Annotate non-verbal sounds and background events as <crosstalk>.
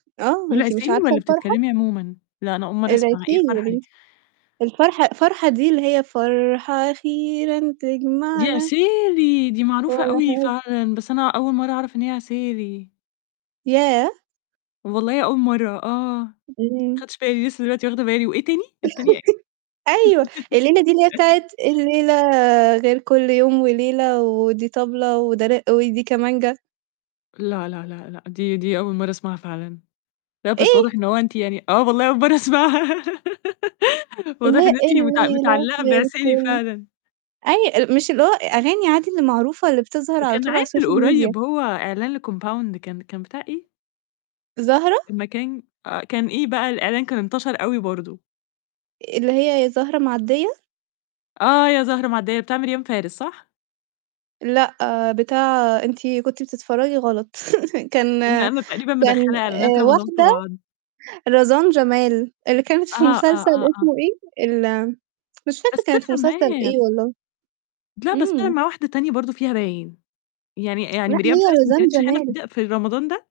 آه، دي أنتِ مش العسيلي عارفة والّا الفرحة؟ بتتكلمي عمومًا؟ لا أنا أول مرة أسمع إيه العسيلي الفرحة دي. يابنتي، الفرحة فرحة دي اللي هي فرحة أخيرًا دي تجمعنا. عسيلي دي معروفة أوي <unintelligible> فعلًا، بس أنا أول مرة أعرف إن هي عسيلي. ياه! والله أول مرة آه، ما إمم. خدتش بالي لسه دلوقتي واخدة بالي وإيه تاني؟ التانية إيه؟ <laughs> أيوه الليلة دي اللي <laughs> بتاعة الليلة غير كل يوم وليلة ودي طبلة وده رِق ودي كمانجا. لأ، لا، لا، لأ، دي دي أول مرة أسمعها فعلًا، لا، بس واضح إيه؟ إن هو أنتِ يعني آه والله أول مرة أسمعها <laughs> اللي واضح هيه إن أنت مت الليلة متعلقة غير بعسيلي كل فعلًا. أي مش اللي هو أغاني عادي المعروفة اللي بتظهر على وكان طول على عامل السوشيال ميديا. قريب هو إعلان لكومباوند كان كان بتاع إيه؟ زهرة؟ المكان آآ، كان إيه بقى الإعلان كان انتشر أوي برضه. اللي هي يا زهرة معدية؟ آه، يا زهرة معدية، بتعمل ميريام فارس صح؟ لأ، بتاع أنتِ كنتي بتتفرجي غلط <laughs> كان إم أنا تقريبًا كان مدخلة إعلانات آآ، رمضان في واحدة بعض. رزان جمال، اللي كانت في أها، آه، مسلسل آه، آه. اسمه إيه؟ ال مش فاكرة بس كانت في طلعت مسلسل معاه. إيه والله، لا، بس أنا إمم. مع واحدة تانية برضه فيها باين، يعني <tsk> يعني لأ ميريام هي فارس ما رزان كنتش هنا جمال. ده ف في رمضان ده؟